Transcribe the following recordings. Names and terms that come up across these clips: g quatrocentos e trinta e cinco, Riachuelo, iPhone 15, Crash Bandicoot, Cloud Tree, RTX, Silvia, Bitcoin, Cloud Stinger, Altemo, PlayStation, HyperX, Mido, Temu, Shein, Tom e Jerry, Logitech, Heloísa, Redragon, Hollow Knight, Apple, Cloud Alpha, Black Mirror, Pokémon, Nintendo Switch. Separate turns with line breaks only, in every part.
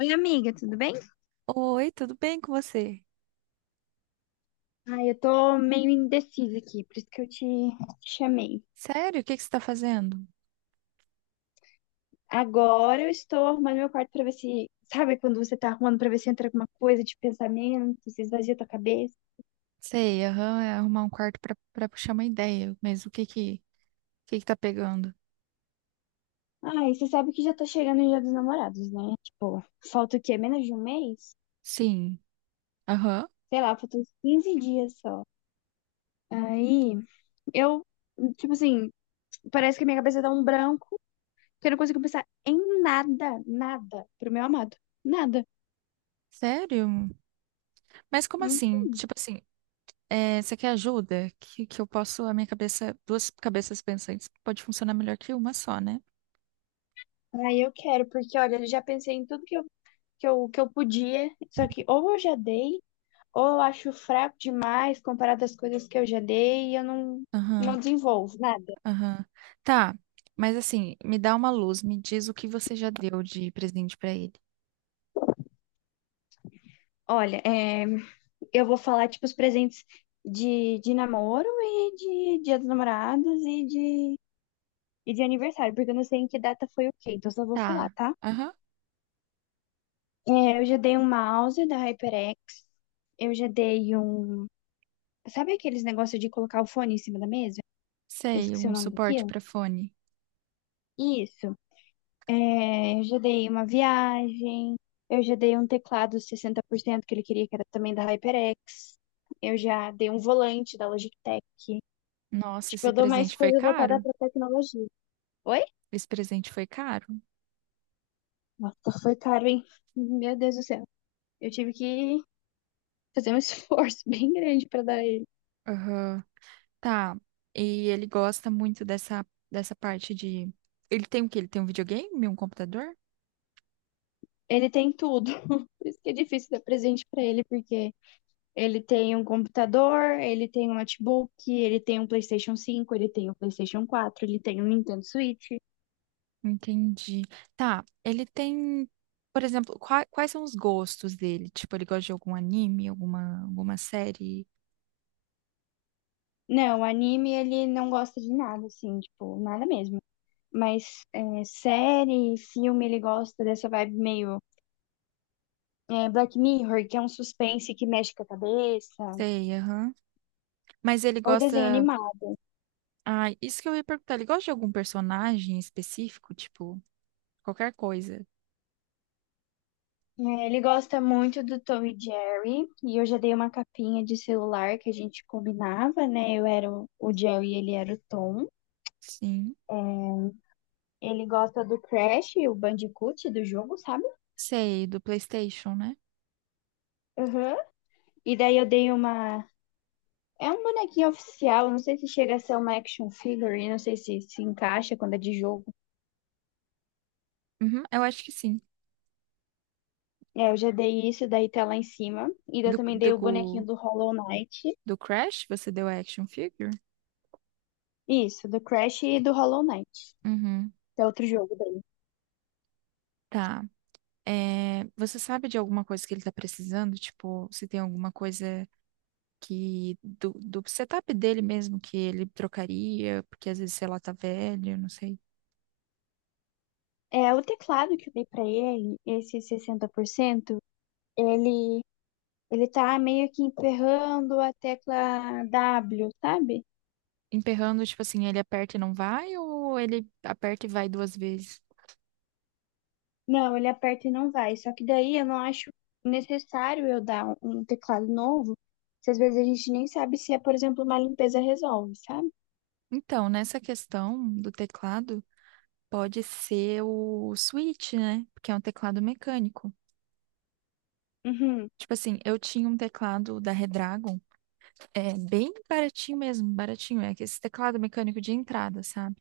Oi, amiga, tudo bem?
Oi, tudo bem com você?
Ai, eu tô meio indecisa aqui, por isso que eu te chamei.
Sério, o que que você está fazendo?
Agora eu estou arrumando meu quarto pra ver se, sabe quando você tá arrumando pra ver se entra alguma coisa de pensamento, se esvazia tua cabeça.
Sei, aham, é arrumar um quarto para puxar uma ideia, mas o que que tá pegando?
Ai, você sabe que já tá chegando o Dia dos Namorados, né? Tipo, falta o quê? Menos de um mês?
Sim, aham,
Sei lá, faltam uns 15 dias só. Aí, eu, tipo assim, parece que a minha cabeça dá um branco, que eu não consigo pensar em nada, nada pro meu amado. Nada.
sério? Mas como assim? Tipo assim, é, você quer ajuda? Que eu posso, a minha cabeça, duas cabeças pensantes pode funcionar melhor que uma só, né?
Ah, eu quero, porque olha, eu já pensei em tudo que eu podia, só que ou eu já dei, ou eu acho fraco demais comparado às coisas que eu já dei e eu não, não
Aham,
desenvolvo nada.
aham. Tá, mas assim, me dá uma luz, me diz o que você já deu de presente para ele.
Olha, é, eu vou falar, tipo, os presentes de namoro e de Dia dos Namorados e de aniversário, porque eu não sei em que data foi o quê, então só vou falar,
Tá,
tá?
aham,
É, eu já dei um mouse da HyperX, eu já dei um... Sabe aqueles negócios de colocar o fone em cima da mesa? Eu
sei,
esqueci o
um
nome
suporte
daquilo.
para fone.
Isso. É, eu já dei uma viagem, eu já dei um teclado 60% que ele queria, que era também da HyperX. Eu já dei um volante da Logitech.
Nossa,
Tipo,
esse
eu dou mais
presente foi
coisa voltada
caro?
para tecnologia. Oi?
Esse presente foi caro?
Nossa, foi caro, hein? Meu Deus do céu. Eu tive que fazer um esforço bem grande para dar ele.
Aham. Tá. E ele gosta muito dessa parte de. Ele tem o quê? Ele tem um videogame, um computador?
Ele tem tudo. Por isso que é difícil dar presente para ele, porque ele tem um computador, ele tem um notebook, ele tem um PlayStation cinco, ele tem um PlayStation quatro, ele tem um Nintendo Switch.
Entendi. Tá. Ele tem, por exemplo, quais são os gostos dele? Tipo, ele gosta de algum anime, alguma série?
Não, anime ele não gosta de nada, assim, tipo, nada mesmo. Mas é, série, filme, ele gosta dessa vibe meio é, Black Mirror, que é um suspense que mexe com a cabeça,
Sei, aham. Mas ele
ou desenho
gosta.
animado.
Ah, isso que eu ia perguntar. Ele gosta de algum personagem específico? Tipo, qualquer coisa?
É, ele gosta muito do Tom e Jerry, e eu já dei uma capinha de celular que a gente combinava, né? Eu era o Jerry e ele era o Tom.
Sim.
Ele gosta do Crash, o Bandicoot do jogo, sabe?
Sei, do PlayStation, né?
Aham. E daí eu dei uma é um bonequinho oficial, não sei se chega a ser uma action figure, não sei se encaixa quando é de jogo.
Uhum, eu acho que sim.
É, eu já dei isso, daí tá lá em cima. E daí eu
Do,
também dei o bonequinho
do,
do Hollow Knight.
do Crash, você deu action figure?
Isso, do Crash e do Hollow Knight,
Uhum.
que é outro jogo dele.
Tá. É, você sabe de alguma coisa que ele tá precisando? Tipo, se tem alguma coisa que do setup dele mesmo que ele trocaria, porque às vezes, sei lá, tá velho, não sei.
É, o teclado que eu dei pra ele, esse 60%, ele, ele tá meio que emperrando a tecla W, sabe?
Emperrando, tipo assim, ele aperta e não vai, ou ele aperta e vai duas vezes?
Não, ele aperta e não vai. Só que daí eu não acho necessário eu dar um teclado novo, se às vezes a gente nem sabe se é, por exemplo, uma limpeza resolve, sabe?
Então, nessa questão do teclado, pode ser o Switch, né? Porque é um teclado mecânico.
Uhum.
Tipo assim, eu tinha um teclado da Redragon. É bem baratinho mesmo, baratinho. É esse teclado mecânico de entrada, sabe?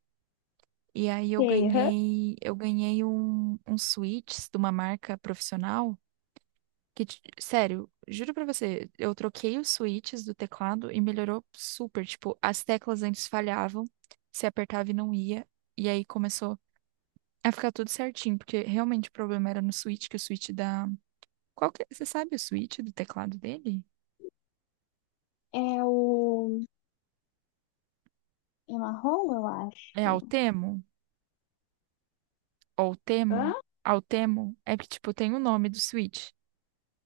E aí eu
Sei, aham.
ganhei, eu ganhei um switch de uma marca profissional que, sério, juro pra você, eu troquei os switches do teclado e melhorou super. Tipo, as teclas antes falhavam, se apertava e não ia. E aí começou a ficar tudo certinho, porque realmente o problema era no switch, que o switch da. Qual que é? Você sabe o switch do teclado dele?
É o. É marrom, eu
É
acho.
Altemo? Ou
Hã?
Temu, Altemo, é que, tipo, tem o nome do Switch,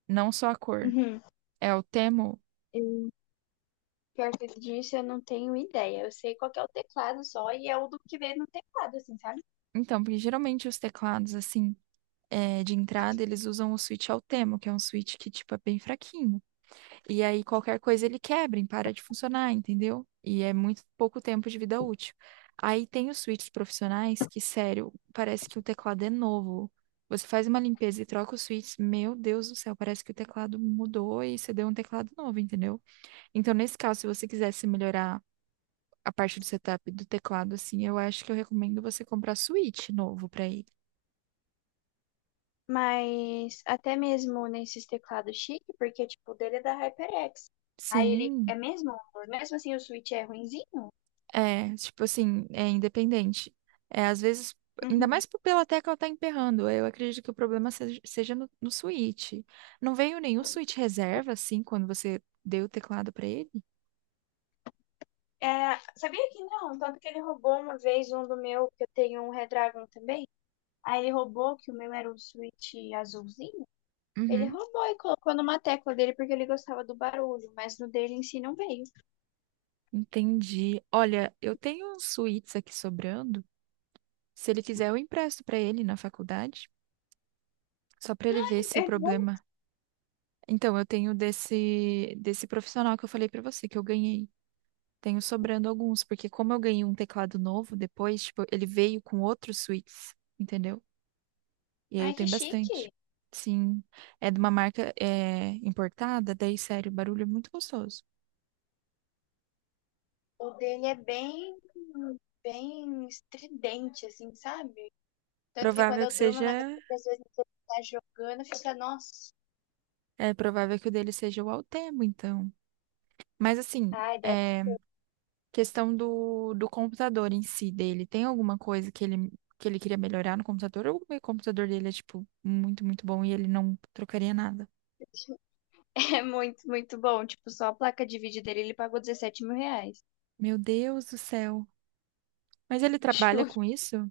não só a cor.
Uhum.
É Altemo.
Eu, pior que disso, eu não tenho ideia. Eu sei qual que é o teclado só e é o do que vem no teclado, assim, sabe?
Então, porque geralmente os teclados, assim, é, de entrada, eles usam o Switch Altemo, que é um Switch que, tipo, é bem fraquinho. E aí qualquer coisa ele quebra, e para de funcionar, entendeu? E é muito pouco tempo de vida útil. Aí tem os switches profissionais que, sério, parece que o teclado é novo. Você faz uma limpeza e troca os switches, meu Deus do céu, parece que o teclado mudou e você deu um teclado novo, entendeu? Então, nesse caso, se você quisesse melhorar a parte do setup do teclado, assim, eu acho que eu recomendo você comprar Switch novo pra ele.
Mas até mesmo nesses teclados chique, porque, tipo, o dele é da HyperX. Aí ele
Sim,
é mesmo, mesmo assim o Switch é ruinzinho.
é, tipo assim, é independente. É, às vezes, ainda
Uhum.
mais pela tecla tá emperrando, eu acredito que o problema seja no Switch. Não veio nenhum Switch reserva, assim, quando você deu o teclado pra ele?
É, sabia que não? Tanto que ele roubou uma vez um do meu, que eu tenho um Redragon também. Aí ele roubou, que o meu era um Switch azulzinho. Ele
Uhum,
roubou e colocou numa tecla dele porque ele gostava do barulho, mas no dele em si não veio.
entendi. Olha, eu tenho uns Switches aqui sobrando. Se ele quiser, eu empresto pra ele na faculdade, só pra ele ver se o
É bom.
problema. Então, eu tenho desse profissional que eu falei pra você, que eu ganhei. Tenho sobrando alguns, porque como eu ganhei um teclado novo depois, tipo, ele veio com outros suítes, entendeu? E aí eu
Ai, que
tenho bastante.
chique!
Sim, é de uma marca é, importada, daí, sério, o barulho é muito gostoso.
O dele é bem, bem estridente, assim, sabe? Tanto que quando
Provável
eu
que
durmo
seja,
na casa às vezes você tá jogando, fica, nossa.
é provável que o dele seja o Altemo, então. Mas assim,
Ai, deve...
é, questão do computador em si dele, tem alguma coisa que ele, queria melhorar no computador? Ou o computador dele é, tipo, muito, muito bom e ele não trocaria nada?
é muito, muito bom. Tipo, só a placa de vídeo dele, ele pagou 17 mil reais.
Meu Deus do céu. Mas ele trabalha com isso?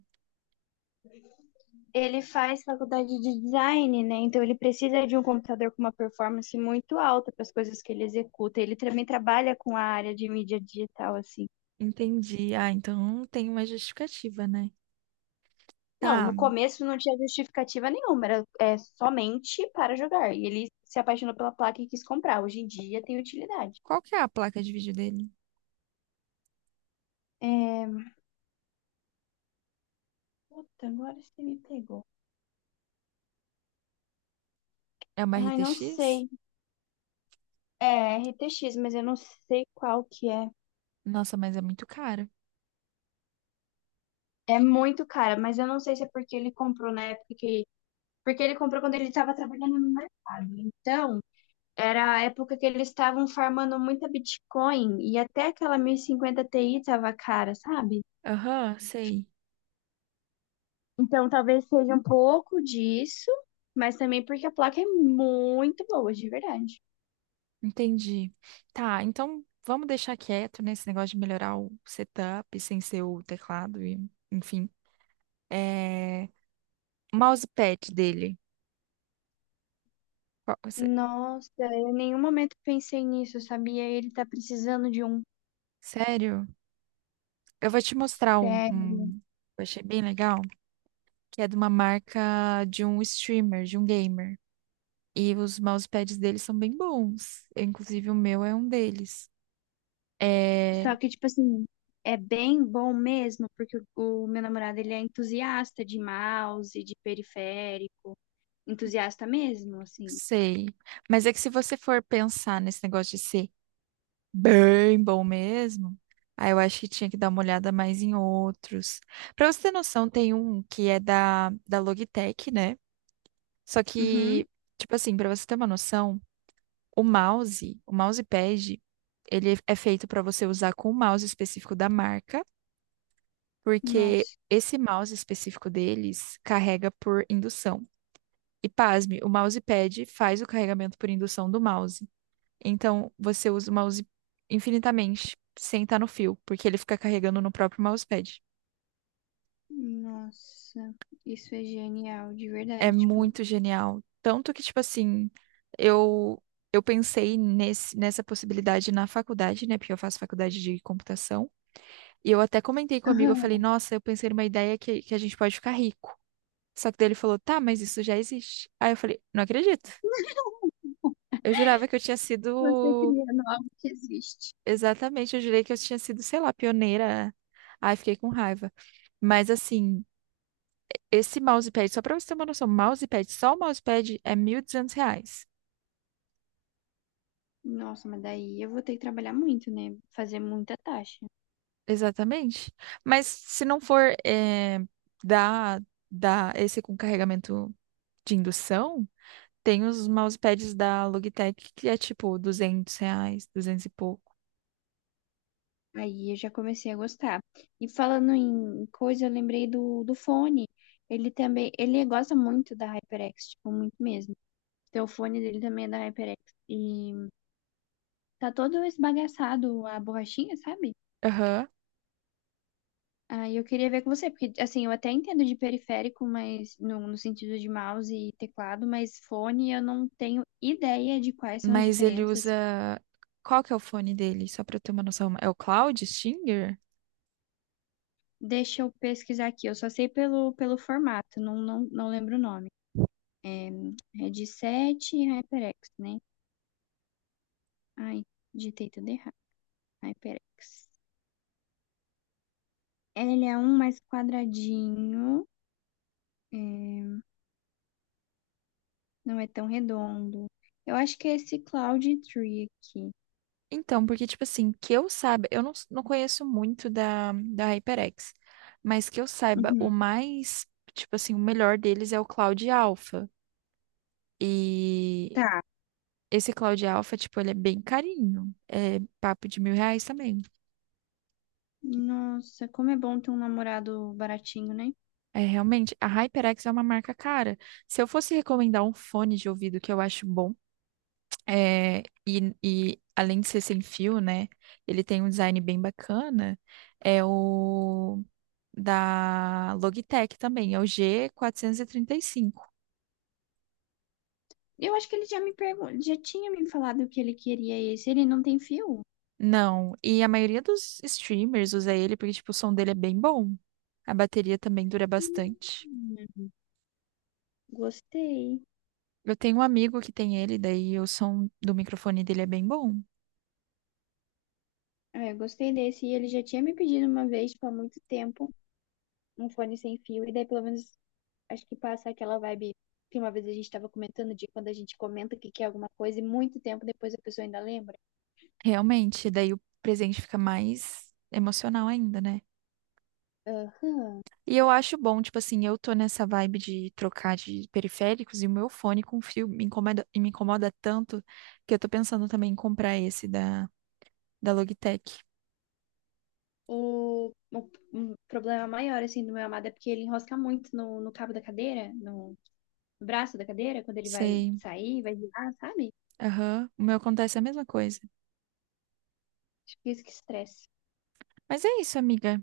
Ele faz faculdade de design, né? Então ele precisa de um computador com uma performance muito alta para as coisas que ele executa. Ele também trabalha com a área de mídia digital, assim.
Entendi. Ah, então tem uma justificativa, né?
Não,
Tá.
no começo não tinha justificativa nenhuma, era é, somente para jogar. E ele se apaixonou pela placa e quis comprar. Hoje em dia tem utilidade.
Qual que é a placa de vídeo dele?
É... Puta, agora você me pegou.
É uma
Ai, não
RTX?
sei. É RTX, mas eu não sei qual que é.
Nossa, mas é muito cara.
É muito cara, mas eu não sei se é porque ele comprou na época que porque ele comprou quando ele estava trabalhando no mercado. Então, era a época que eles estavam farmando muita Bitcoin e até aquela 1050 Ti estava cara, sabe?
Aham, sei.
Então, talvez seja um pouco disso, mas também porque a placa é muito boa, de verdade.
Entendi. Tá, então vamos deixar quieto nesse negócio de melhorar o setup sem ser o teclado e, enfim. É, o mousepad dele. Qual- sé-
Nossa, eu em nenhum momento pensei nisso, sabia? Ele tá precisando de um
Sério? Eu vou te mostrar um,
pé.
um que eu achei bem legal, que é de uma marca de um streamer, de um gamer. E os mousepads deles são bem bons. Eu, inclusive, o meu é um deles. É,
Só que, tipo assim, é bem bom mesmo, porque o meu namorado, ele é entusiasta de mouse, de periférico. Entusiasta mesmo, assim.
sei. Mas é que se você for pensar nesse negócio de ser bem bom mesmo, aí eu acho que tinha que dar uma olhada mais em outros. Pra você ter noção, tem um que é da Logitech, né? Só que,
Uhum.
tipo assim, pra você ter uma noção, o mouse, o mousepad, ele é feito pra você usar com o mouse específico da marca, porque
Nossa,
esse mouse específico deles carrega por indução. E pasme, o mousepad faz o carregamento por indução do mouse. Então, você usa o mouse infinitamente, sem estar no fio, porque ele fica carregando no próprio mousepad.
nossa, isso é genial, de
É
verdade, tipo.
muito genial. Tanto que, tipo assim, eu eu pensei nessa possibilidade na faculdade, né? Porque eu faço faculdade de computação. E eu até comentei com um amigo, eu
Aham.
falei, nossa, eu pensei numa ideia que a gente pode ficar rico. Só que daí ele falou, tá, mas isso já existe. Aí eu falei, não acredito. Eu jurava que eu tinha
Você
sido.
cria algo que existe.
Exatamente, eu jurei que eu tinha sido, sei lá, pioneira. Ai, fiquei com raiva. Mas assim, esse mousepad, só pra você ter uma noção, mousepad, só o mousepad é R$ 1.200.
Nossa, mas daí eu vou ter que trabalhar muito, né? Fazer muita taxa.
Exatamente. Mas se não for eh, da, da esse com carregamento de indução, tem os mousepads da Logitech que é tipo R$ 200, duzentos e pouco.
Aí eu já comecei a gostar. E falando em coisa, eu lembrei do fone. Ele também, ele gosta muito da HyperX, tipo, muito mesmo. Então o fone dele também é da HyperX. E tá todo esbagaçado a borrachinha, sabe?
Aham.
Ah, eu queria ver com você, porque assim, eu até entendo de periférico, mas no sentido de mouse e teclado, mas fone eu não tenho ideia de quais são as
Mas ele
diferenças.
usa. Qual que é o fone dele? Só pra eu ter uma noção. É o Cloud Stinger?
Deixa eu pesquisar aqui, eu só sei pelo formato, não lembro o nome. É, headset e HyperX, né? Ai, digitei tudo errado. HyperX. Ele é um mais quadradinho, é, não é tão redondo. Eu acho que é esse Cloud Tree aqui.
Então, porque, tipo assim, que eu saiba, eu não conheço muito da HyperX, mas que eu saiba, o
Uhum.
mais, tipo assim, o melhor deles é o Cloud Alpha. E
Tá.
esse Cloud Alpha, tipo, ele é bem carinho. É papo de R$ 1.000 também.
Nossa, como é bom ter um namorado baratinho, né?
É, realmente, a HyperX é uma marca cara. Se eu fosse recomendar um fone de ouvido que eu acho bom, é, e além de ser sem fio, né, ele tem um design bem bacana, é o. Da Logitech também, é o G435.
Eu acho que ele já me pergun- já tinha me falado que ele queria esse. Ele não tem fio?
Não, e a maioria dos streamers usa ele porque, tipo, o som dele é bem bom. A bateria também dura bastante.
Hum, Gostei.
Eu tenho um amigo que tem ele, daí o som do microfone dele é bem bom.
É, eu gostei desse. E ele já tinha me pedido uma vez, tipo, há muito tempo, um fone sem fio. E daí, pelo menos, acho que passa aquela vibe que uma vez a gente tava comentando de quando a gente comenta que quer alguma coisa e muito tempo depois a pessoa ainda lembra.
Realmente, daí o presente fica mais emocional ainda, né?
Ah,
E eu acho bom, tipo assim, eu tô nessa vibe de trocar de periféricos e o meu fone com fio me incomoda, e me incomoda tanto que eu tô pensando também em comprar esse da Logitech.
um problema maior, assim, do meu amado é porque ele enrosca muito no cabo da cadeira, no braço da cadeira, quando ele vai
Sei.
sair, vai virar, sabe?
Aham. O meu acontece a mesma coisa.
Acho que é isso que estresse.
Mas é isso, amiga.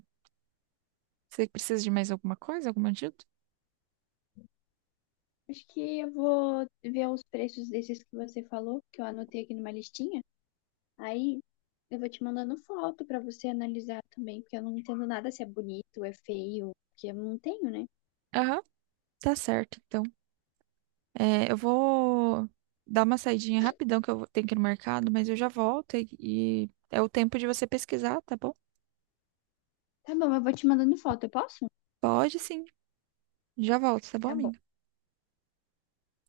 Você precisa de mais alguma coisa, alguma ajuda?
Acho que eu vou ver os preços desses que você falou, que eu anotei aqui numa listinha. Aí eu vou te mandando foto pra você analisar também, porque eu não entendo nada se é bonito, é feio, porque eu não tenho, né?
Aham. Tá certo, então. É, eu vou dar uma saidinha rapidão que tenho que ir no mercado, mas eu já volto e é o tempo de você pesquisar, tá bom?
Tá bom, eu vou te mandando foto, eu posso?
Pode sim. Já volto, tá bom,
Tá bom.
amiga?